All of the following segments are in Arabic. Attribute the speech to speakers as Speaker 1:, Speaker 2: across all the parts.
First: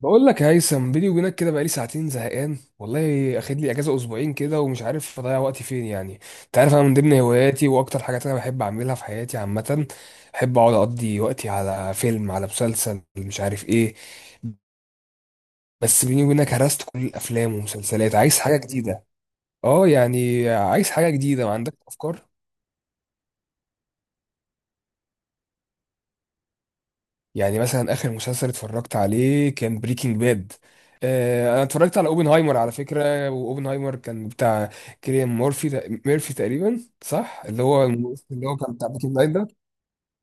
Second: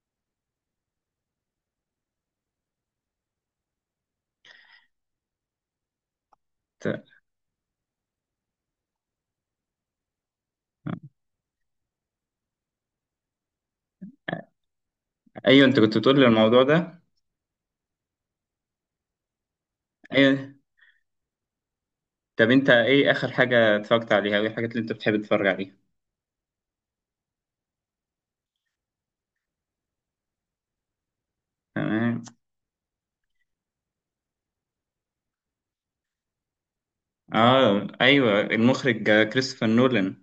Speaker 1: بقول لك يا هيثم، بيني وبينك كده بقالي ساعتين زهقان والله، اخد لي اجازه اسبوعين كده ومش عارف اضيع وقتي فين يعني. انت عارف انا من
Speaker 2: ت-
Speaker 1: ضمن هواياتي واكتر حاجات انا بحب اعملها في حياتي عامه، بحب اقعد اقضي وقتي على فيلم، على مسلسل، مش عارف ايه.
Speaker 2: ايوه، انت كنت
Speaker 1: بس
Speaker 2: بتقول
Speaker 1: بيني
Speaker 2: لي
Speaker 1: وبينك
Speaker 2: الموضوع
Speaker 1: هرست كل
Speaker 2: ده.
Speaker 1: الافلام ومسلسلات، عايز حاجه جديده. اه
Speaker 2: ايوه.
Speaker 1: يعني عايز حاجه جديده، ما عندك افكار.
Speaker 2: طب انت ايه اخر حاجه اتفرجت عليها، او ايه الحاجات اللي انت بتحب تتفرج عليها؟
Speaker 1: يعني مثلا اخر مسلسل اتفرجت عليه كان بريكنج باد. آه انا اتفرجت على
Speaker 2: تمام.
Speaker 1: اوبنهايمر على فكره، واوبنهايمر كان بتاع كيليان ميرفي تقريبا، صح، اللي هو
Speaker 2: اه، ايوه،
Speaker 1: اللي هو كان بتاع
Speaker 2: المخرج
Speaker 1: بريكنج باد ده.
Speaker 2: كريستوفر نولان.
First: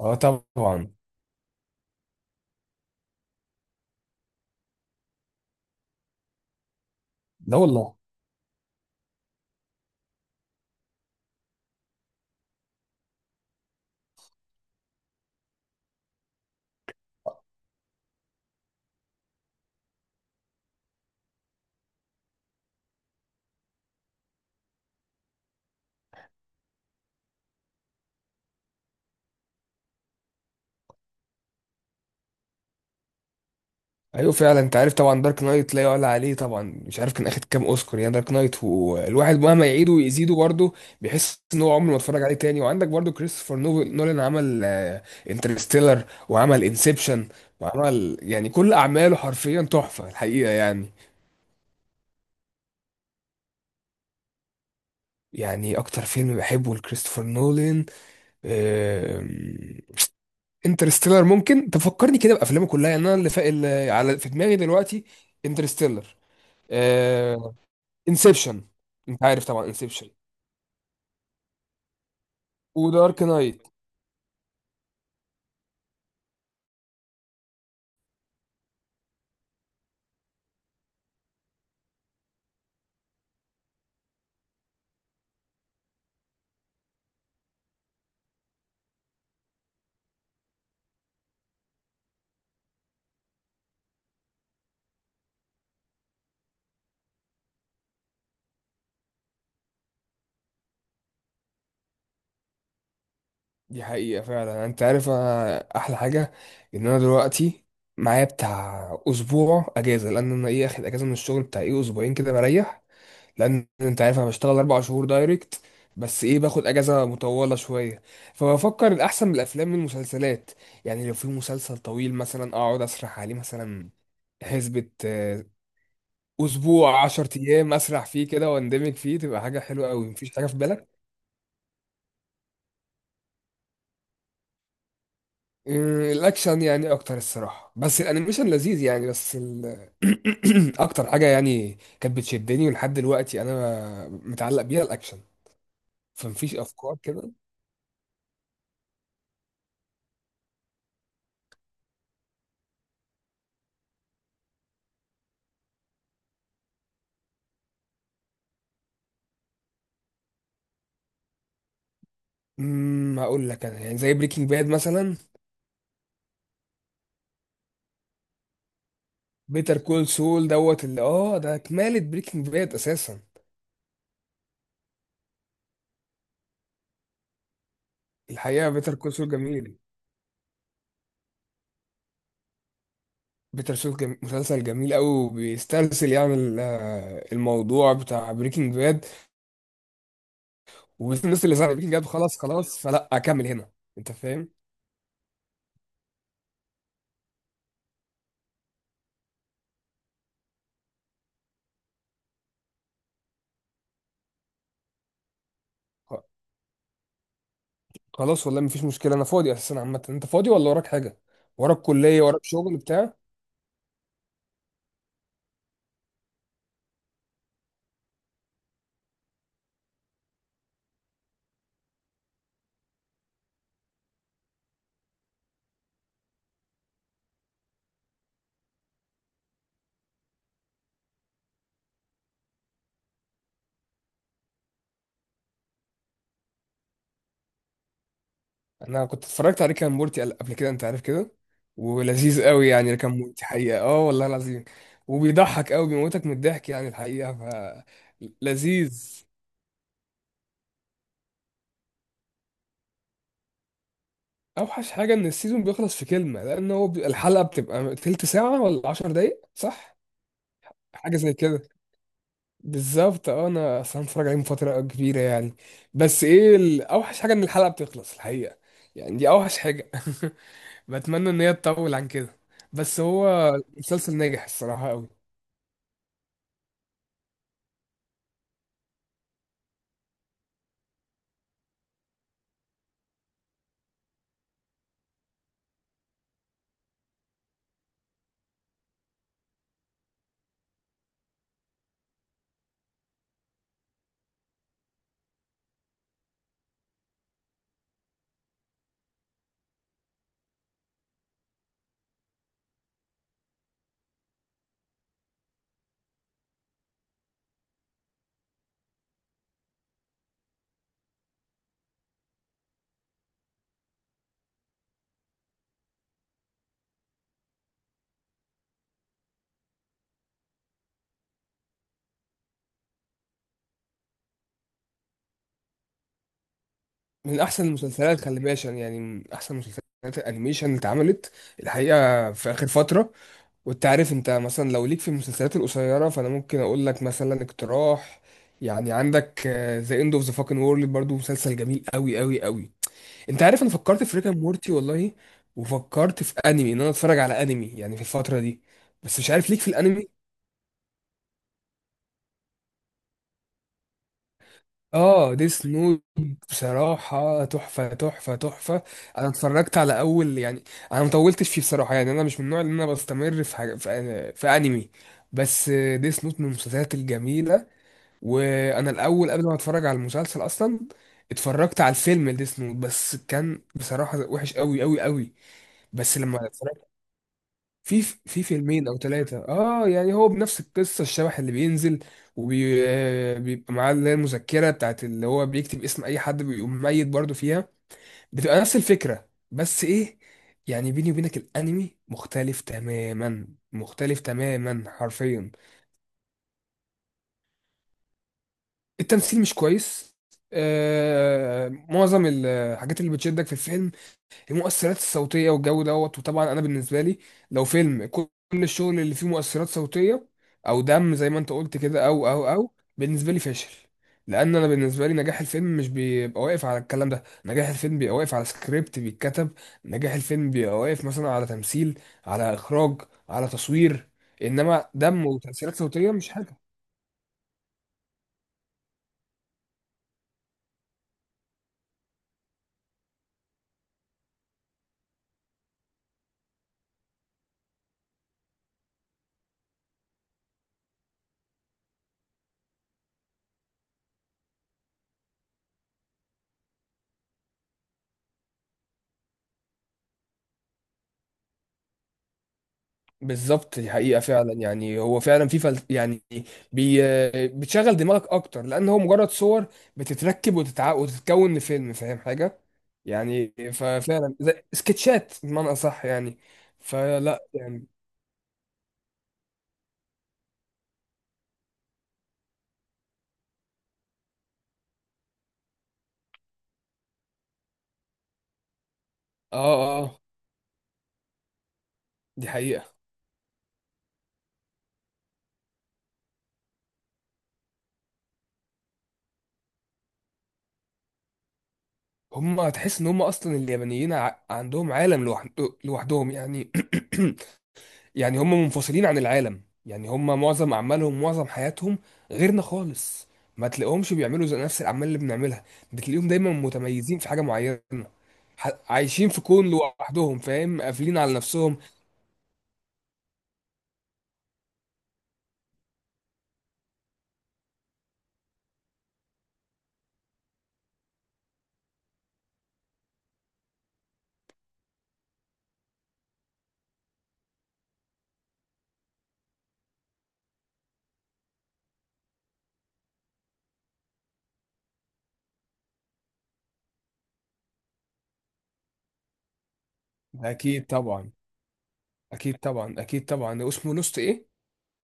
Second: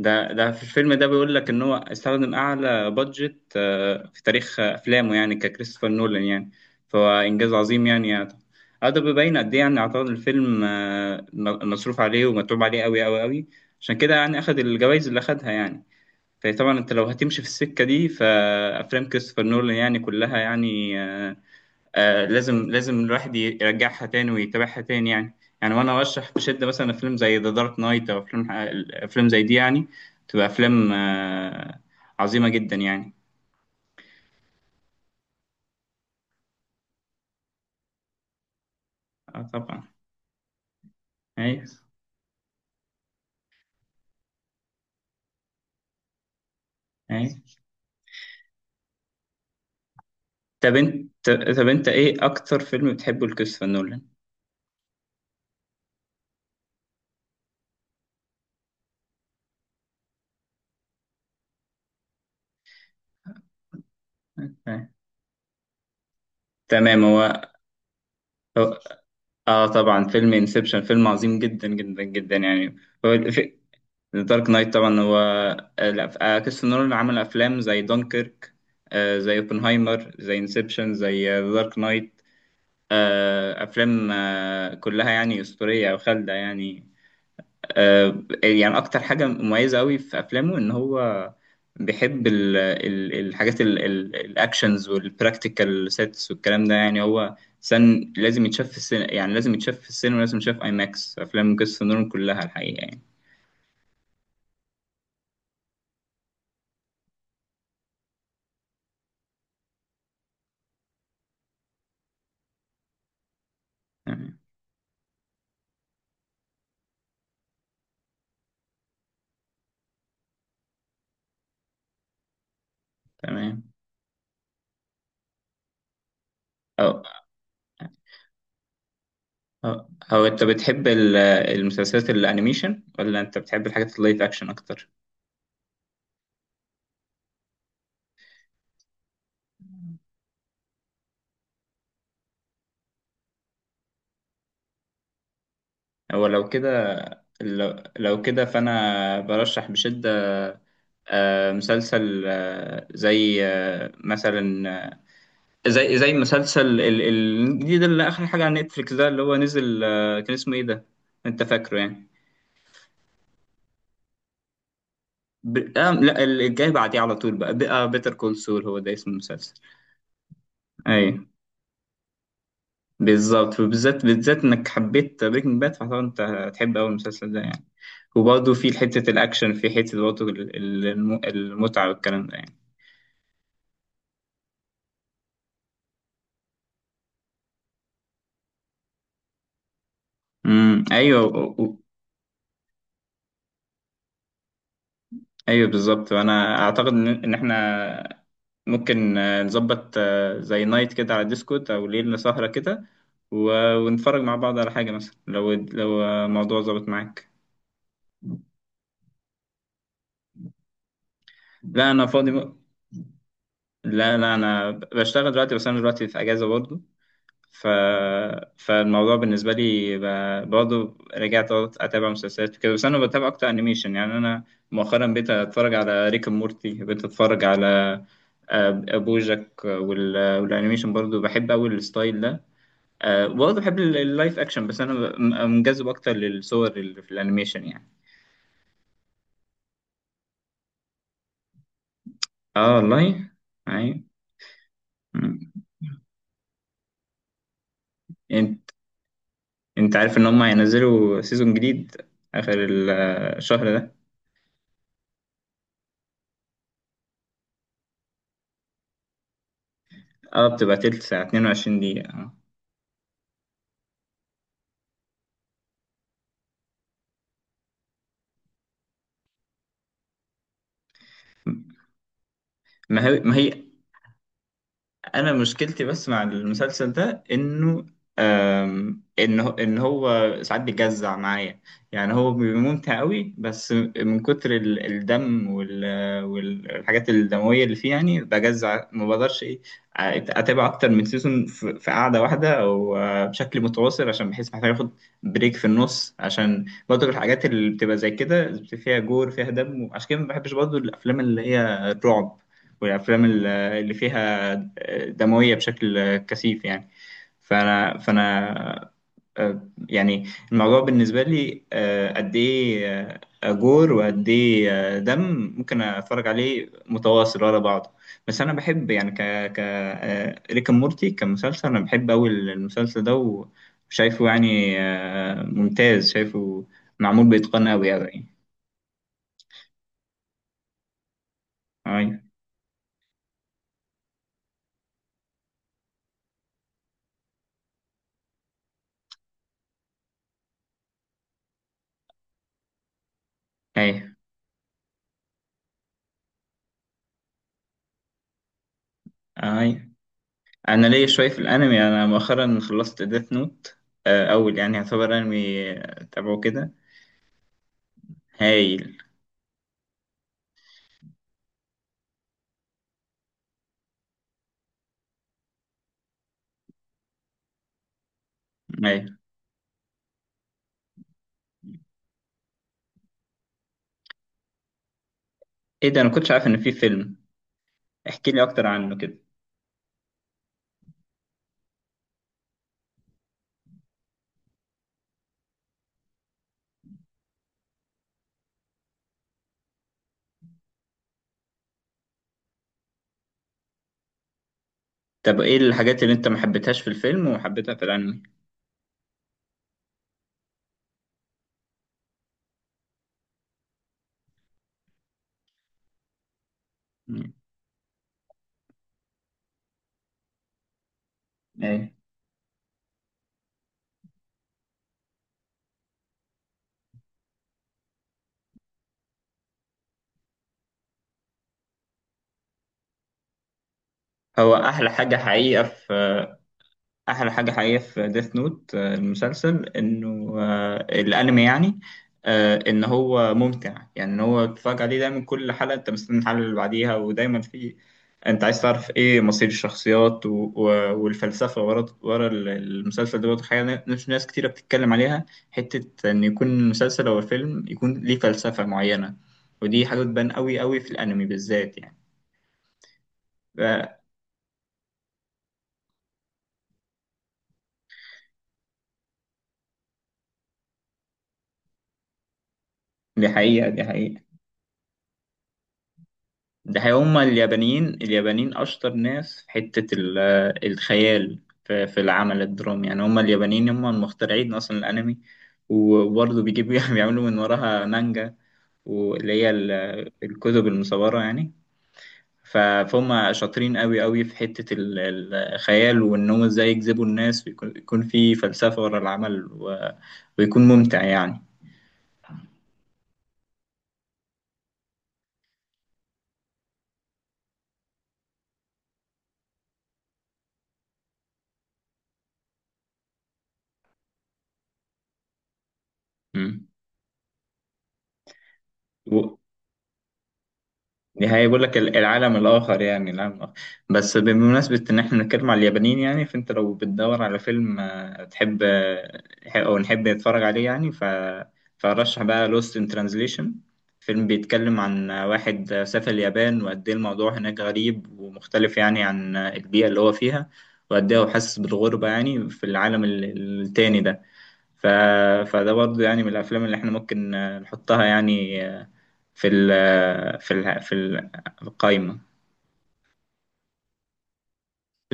Speaker 1: اه
Speaker 2: ده في
Speaker 1: طبعا.
Speaker 2: الفيلم ده بيقول لك ان هو استخدم اعلى بادجت في تاريخ افلامه، يعني ككريستوفر نولان يعني. فهو انجاز
Speaker 1: لا
Speaker 2: عظيم
Speaker 1: والله.
Speaker 2: يعني. اه، ده بيبين قد ايه. يعني اعتقد الفيلم مصروف عليه ومتعوب عليه قوي قوي قوي. عشان كده يعني اخد الجوائز اللي اخدها يعني. فطبعا انت لو هتمشي في السكه دي، فافلام كريستوفر نولان يعني كلها، يعني لازم لازم الواحد يرجعها تاني ويتابعها تاني، يعني يعني، وانا ارشح بشده مثلا فيلم زي ذا دارك نايت، او افلام زي دي يعني، تبقى افلام عظيمه جدا يعني.
Speaker 1: ايوه فعلا، انت عارف طبعا دارك نايت لا يعلى عليه طبعا، مش عارف كان اخد كام اوسكار يعني دارك نايت، والواحد
Speaker 2: اه
Speaker 1: مهما
Speaker 2: طبعا.
Speaker 1: يعيده ويزيده برضه بيحس ان
Speaker 2: ايوه،
Speaker 1: هو عمره ما اتفرج عليه تاني. وعندك برضه كريستوفر نولان عمل انترستيلر، وعمل انسبشن،
Speaker 2: ايوه.
Speaker 1: وعمل يعني كل اعماله حرفيا تحفه الحقيقه
Speaker 2: طب
Speaker 1: يعني.
Speaker 2: انت طب انت ايه اكتر فيلم بتحبه لكريستوفر نولان؟
Speaker 1: يعني اكتر فيلم بحبه لكريستوفر نولان انترستيلر. ممكن تفكرني كده بافلامه كلها يعني، انا اللي على في دماغي
Speaker 2: آه.
Speaker 1: دلوقتي انترستيلر،
Speaker 2: تمام.
Speaker 1: انسبشن،
Speaker 2: هو-
Speaker 1: انت عارف طبعا
Speaker 2: اه، طبعا،
Speaker 1: انسبشن،
Speaker 2: فيلم انسبشن فيلم عظيم جدا جدا جدا يعني. هو
Speaker 1: ودارك
Speaker 2: الف-
Speaker 1: نايت.
Speaker 2: دارك نايت طبعا هو لا، كريستوفر نولان عمل افلام زي دونكيرك، زي اوبنهايمر، زي انسبشن، زي دارك نايت. افلام كلها يعني اسطوريه او خالده يعني. يعني اكتر حاجه مميزه قوي في افلامه ان هو بيحب الحاجات الاكشنز والبراكتيكال سيتس والكلام ده، يعني هو سن لازم يتشاف في السينما، يعني لازم يتشاف في السينما، لازم يتشاف اي ماكس. افلام كريستوفر نولان كلها الحقيقه يعني.
Speaker 1: دي حقيقة فعلا، انت عارف انا احلى حاجة ان انا دلوقتي معايا بتاع اسبوع اجازة، لان انا ايه، اخد اجازة من الشغل بتاع ايه اسبوعين كده بريح، لان انت عارف انا
Speaker 2: تمام،
Speaker 1: بشتغل اربع شهور دايركت، بس ايه باخد اجازة مطولة شوية. فبفكر الاحسن من الافلام من المسلسلات، يعني لو في مسلسل طويل مثلا اقعد اسرح عليه
Speaker 2: تمام.
Speaker 1: مثلا، حسبة
Speaker 2: أو
Speaker 1: اسبوع عشر ايام اسرح فيه كده واندمج فيه، تبقى حاجة
Speaker 2: أو
Speaker 1: حلوة قوي.
Speaker 2: أو
Speaker 1: مفيش
Speaker 2: أنت
Speaker 1: حاجة في
Speaker 2: بتحب
Speaker 1: بالك؟
Speaker 2: المسلسلات الأنيميشن، ولا أنت بتحب الحاجات اللايف أكشن أكتر؟
Speaker 1: الاكشن يعني اكتر الصراحه، بس الانيميشن لذيذ يعني، بس اكتر حاجه يعني كانت بتشدني ولحد دلوقتي انا متعلق بيها الاكشن.
Speaker 2: هو لو
Speaker 1: فمفيش افكار
Speaker 2: كده
Speaker 1: كده.
Speaker 2: لو, لو كده فأنا برشح بشدة مسلسل زي مثلا، زي مسلسل الجديد، اللي آخر حاجة على نتفليكس ده، اللي هو نزل، كان اسمه إيه ده؟ أنت فاكره يعني؟
Speaker 1: هقول لك انا يعني زي بريكنج باد مثلا.
Speaker 2: ب... آه لا، الجاي بعديه على طول. بقى بيتر كول سول، هو ده اسم المسلسل.
Speaker 1: بيتر كول سول دوت، اللي
Speaker 2: أيوه،
Speaker 1: اه ده كمالة بريكنج باد اساسا.
Speaker 2: بالظبط. وبالذات بالذات انك حبيت بريكنج باد، فطبعا انت هتحب قوي المسلسل ده يعني. وبرضه
Speaker 1: الحقيقه
Speaker 2: في
Speaker 1: بيتر
Speaker 2: حتة
Speaker 1: كول سول
Speaker 2: الأكشن، في
Speaker 1: جميل،
Speaker 2: حتة برضه المتعة والكلام ده يعني.
Speaker 1: مسلسل جميل قوي، بيسترسل يعني الموضوع بتاع بريكنج باد،
Speaker 2: ايوه،
Speaker 1: والناس اللي زعلت بريكنج باد خلاص خلاص فلا اكمل هنا، انت فاهم.
Speaker 2: ايوه، بالظبط. وانا اعتقد ان احنا ممكن نظبط زي نايت كده على ديسكورد، او ليلة سهرة كده، ونتفرج مع بعض على حاجة، مثلا لو موضوع ظبط معاك.
Speaker 1: خلاص والله مفيش مشكله، انا فاضي اساسا عامه. انت فاضي ولا وراك حاجه؟ وراك
Speaker 2: لا، انا
Speaker 1: كليه،
Speaker 2: فاضي.
Speaker 1: وراك شغل بتاع؟
Speaker 2: لا، لا، انا بشتغل دلوقتي، بس انا دلوقتي في اجازة برضه. ف... فالموضوع بالنسبة لي برضه رجعت برضه أتابع مسلسلات كده. بس أنا بتابع أكتر أنيميشن، يعني أنا مؤخرا بقيت أتفرج على ريك أند مورتي، بقيت أتفرج على آه، بوجاك، والأنيميشن برضه بحب أوي الستايل ده. برضه بحب اللايف أكشن، بس أنا منجذب أكتر للصور اللي في الأنيميشن يعني.
Speaker 1: انا كنت اتفرجت عليه كان مورتي قبل كده، انت عارف كده، ولذيذ قوي
Speaker 2: آه
Speaker 1: يعني كان
Speaker 2: والله.
Speaker 1: مورتي حقيقه، اه
Speaker 2: أيوة.
Speaker 1: والله العظيم،
Speaker 2: مم.
Speaker 1: وبيضحك قوي، بيموتك من الضحك يعني الحقيقه، ف
Speaker 2: أنت
Speaker 1: لذيذ.
Speaker 2: أنت عارف إن هم هينزلوا سيزون جديد آخر الشهر ده.
Speaker 1: اوحش حاجه ان السيزون بيخلص في كلمه، لان هو الحلقه بتبقى تلت ساعه ولا 10 دقايق، صح،
Speaker 2: بتبقى تلت
Speaker 1: حاجه
Speaker 2: ساعة
Speaker 1: زي كده.
Speaker 2: 22 دقيقة آه.
Speaker 1: بالظبط اه، انا اصلا اتفرج عليه من فتره كبيره يعني، بس ايه اوحش حاجه ان الحلقه بتخلص الحقيقه، يعني دي اوحش حاجه. بتمنى ان هي تطول عن كده، بس
Speaker 2: ما هي ما
Speaker 1: هو
Speaker 2: هي
Speaker 1: المسلسل ناجح الصراحه قوي.
Speaker 2: انا مشكلتي بس مع المسلسل ده انه ان هو ساعات بيجزع معايا. يعني هو بيبقى ممتع قوي، بس من كتر الدم والحاجات الدمويه اللي فيه يعني بجزع، ما بقدرش ايه اتابع اكتر من سيزون في قعده واحده، او بشكل متواصل. عشان بحس محتاج اخد بريك في النص، عشان برضه الحاجات اللي بتبقى زي كده فيها جور فيها دم. عشان كده ما بحبش برضه الافلام اللي هي الرعب، والافلام اللي فيها دموية بشكل كثيف يعني. فأنا يعني الموضوع بالنسبة لي قد إيه جور، وقد إيه دم ممكن أتفرج عليه متواصل ورا بعضه. بس أنا بحب يعني ك ك آه، ريك أند مورتي كمسلسل. أنا بحب أوي المسلسل ده، وشايفه يعني ممتاز، شايفه معمول
Speaker 1: من احسن
Speaker 2: بإتقان أوي
Speaker 1: المسلسلات،
Speaker 2: أوي.
Speaker 1: خلي بالك، عشان يعني من احسن مسلسلات الانيميشن اللي اتعملت
Speaker 2: أي،
Speaker 1: الحقيقه في اخر فتره. وانت عارف انت مثلا لو ليك في المسلسلات القصيره، فانا ممكن اقول لك مثلا اقتراح. يعني عندك ذا اند اوف ذا فاكن وورلد برضو، مسلسل جميل قوي قوي قوي. انت عارف انا
Speaker 2: أي،
Speaker 1: فكرت في ريكا مورتي والله، وفكرت في انمي ان انا اتفرج على انمي يعني في الفتره دي، بس مش عارف ليك في
Speaker 2: أي.
Speaker 1: الانمي.
Speaker 2: انا ليا شويه في الانمي. انا مؤخرا خلصت ديث نوت، اول يعني يعتبر
Speaker 1: اه ديس
Speaker 2: انمي
Speaker 1: نوت،
Speaker 2: تابعه كده.
Speaker 1: بصراحه تحفه تحفه
Speaker 2: هايل،
Speaker 1: تحفه. انا اتفرجت على اول يعني، انا مطولتش فيه بصراحه يعني، انا مش من النوع اللي انا بستمر في حاجه في انمي، بس ديس نوت من المسلسلات الجميله. وانا
Speaker 2: هايل.
Speaker 1: الاول قبل ما اتفرج على المسلسل اصلا اتفرجت على الفيلم ديس نوت، بس كان بصراحه وحش قوي قوي قوي.
Speaker 2: ايه ده، انا
Speaker 1: بس
Speaker 2: كنتش عارف
Speaker 1: لما
Speaker 2: ان في
Speaker 1: اتفرجت،
Speaker 2: فيلم.
Speaker 1: في
Speaker 2: احكي لي اكتر
Speaker 1: فيلمين
Speaker 2: عنه
Speaker 1: او
Speaker 2: كده.
Speaker 1: ثلاثه اه، يعني هو بنفس القصه، الشبح اللي بينزل وبيبقى معاه اللي هي المذكره بتاعت اللي هو بيكتب اسم اي حد بيقوم ميت برضه فيها، بتبقى نفس الفكره، بس ايه، يعني بيني وبينك الانمي مختلف تماما، مختلف تماما
Speaker 2: طب
Speaker 1: حرفيا.
Speaker 2: ايه الحاجات اللي انت ما حبيتهاش في الفيلم وحبيتها في الانمي؟
Speaker 1: التمثيل مش كويس، آه معظم الحاجات اللي بتشدك في الفيلم المؤثرات الصوتيه والجو دوت، وطبعا انا بالنسبه لي
Speaker 2: مم.
Speaker 1: لو فيلم كل الشغل اللي فيه مؤثرات صوتيه او دم زي ما انت قلت
Speaker 2: ايه،
Speaker 1: كده، او بالنسبه لي فاشل. لان انا بالنسبه لي نجاح الفيلم مش بيبقى واقف على الكلام ده، نجاح الفيلم بيبقى واقف على سكريبت بيتكتب، نجاح الفيلم بيبقى واقف مثلا على تمثيل، على اخراج، على تصوير،
Speaker 2: هو احلى
Speaker 1: انما
Speaker 2: حاجه
Speaker 1: دم
Speaker 2: حقيقه
Speaker 1: وتاثيرات
Speaker 2: في
Speaker 1: صوتيه مش حاجه.
Speaker 2: احلى حاجه حقيقيه في ديث نوت المسلسل، انه الانمي يعني ان هو ممتع. يعني ان هو تتفرج عليه دايما، كل حلقه انت مستني الحلقه اللي بعديها، ودايما في، انت عايز تعرف ايه مصير الشخصيات، والفلسفه ورا المسلسل ده، برضه حاجه مش ناس كتيره بتتكلم عليها، حته ان يكون المسلسل او الفيلم يكون ليه فلسفه معينه، ودي حاجه بتبان قوي قوي في الانمي بالذات يعني.
Speaker 1: بالظبط دي
Speaker 2: ف-
Speaker 1: حقيقة فعلا، يعني هو فعلا في يعني بي... بتشغل دماغك أكتر، لأن هو مجرد صور بتتركب وتتكون لفيلم، فاهم حاجة؟
Speaker 2: دي
Speaker 1: يعني
Speaker 2: حقيقه، دي حقيقه.
Speaker 1: ففعلا زي سكتشات بمعنى أصح يعني.
Speaker 2: ده هما
Speaker 1: فلا يعني
Speaker 2: اليابانيين، اليابانيين أشطر ناس في حتة الخيال، في العمل الدرامي. يعني هما اليابانيين هما المخترعين أصلا الأنمي، وبرضه بيجيبوا بيعملوا من وراها مانجا، واللي هي
Speaker 1: آه آه آه،
Speaker 2: الكتب المصورة يعني.
Speaker 1: دي
Speaker 2: ف-
Speaker 1: حقيقة.
Speaker 2: فهم شاطرين أوي أوي في حتة الخيال، وإن هم إزاي يجذبوا الناس، ويكون في فلسفة ورا العمل، ويكون ممتع يعني.
Speaker 1: هم تحس إن هم أصلا اليابانيين عندهم عالم لوحدهم يعني. يعني هم منفصلين عن العالم، يعني هم معظم اعمالهم معظم حياتهم غيرنا خالص، ما تلاقيهمش بيعملوا زي نفس الاعمال اللي بنعملها، بتلاقيهم دايما
Speaker 2: مم.
Speaker 1: متميزين في حاجه معينه، عايشين في كون لوحدهم، فاهم، قافلين
Speaker 2: دي
Speaker 1: على
Speaker 2: هيقول لك
Speaker 1: نفسهم.
Speaker 2: العالم الآخر، يعني العالم الآخر. بس بمناسبة إن إحنا بنتكلم على اليابانيين يعني، فأنت لو بتدور على فيلم تحب أو نحب نتفرج عليه يعني، فرشح بقى Lost in Translation. فيلم بيتكلم عن واحد سافر اليابان، وقد إيه الموضوع هناك غريب ومختلف يعني عن البيئة اللي هو فيها، وقد إيه هو حاسس بالغربة يعني في العالم التاني ده. ف... فده برضه يعني من الأفلام اللي إحنا ممكن نحطها، يعني في ال
Speaker 1: ده
Speaker 2: في ال
Speaker 1: اكيد
Speaker 2: في ال-
Speaker 1: طبعا.
Speaker 2: القايمة.
Speaker 1: اكيد طبعا اكيد طبعا، اسمه لوست ايه؟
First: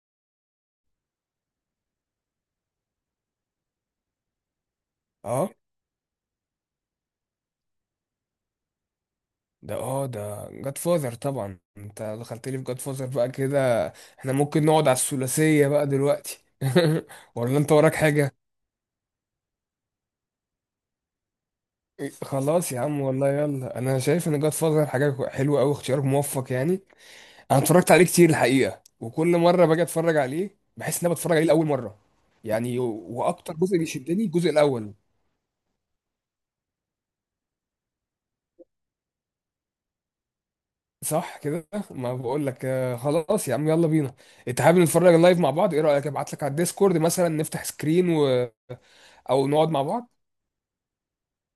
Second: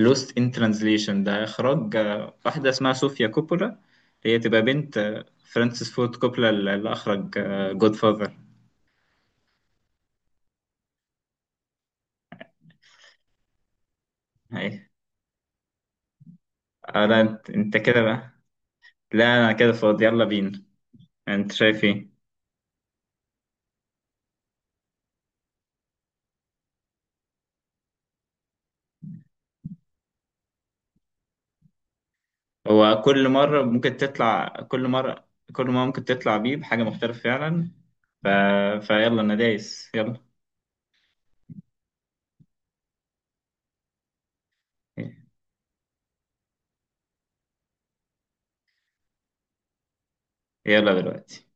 Speaker 2: Lost in Translation ده إخراج واحدة اسمها صوفيا كوبولا، هي تبقى بنت
Speaker 1: اه
Speaker 2: فرانسيس فورد كوبولا، اللي أخرج جود فاذر.
Speaker 1: ده، اه ده جاد فاذر طبعا، انت دخلت لي في جاد فاذر بقى كده، احنا ممكن
Speaker 2: أي.
Speaker 1: نقعد على الثلاثيه بقى دلوقتي.
Speaker 2: أنت
Speaker 1: ولا انت
Speaker 2: أنت
Speaker 1: وراك
Speaker 2: كده بقى.
Speaker 1: حاجه؟
Speaker 2: لا، أنا كده فاضي، يلا بينا. أنت شايف إيه؟
Speaker 1: إيه، خلاص يا عم والله يلا، انا شايف ان جاد فازر حاجه حلوه قوي، اختيار موفق يعني. انا اتفرجت عليه كتير الحقيقه، وكل مره باجي اتفرج عليه بحس ان انا بتفرج عليه لاول مره يعني.
Speaker 2: هو كل
Speaker 1: واكتر
Speaker 2: مرة
Speaker 1: جزء
Speaker 2: ممكن
Speaker 1: بيشدني
Speaker 2: تطلع
Speaker 1: الجزء
Speaker 2: كل
Speaker 1: الاول.
Speaker 2: مرة كل مرة ممكن تطلع بيه بحاجة مختلفة فعلا. ف... فيلا، أنا دايس، يلا.
Speaker 1: صح كده، ما بقول لك، خلاص يا عم يلا بينا. انت حابب نتفرج
Speaker 2: إيه؟
Speaker 1: لايف مع بعض؟ ايه رايك ابعت لك على الديسكورد مثلا نفتح سكرين او نقعد مع بعض.
Speaker 2: يلا دلوقتي.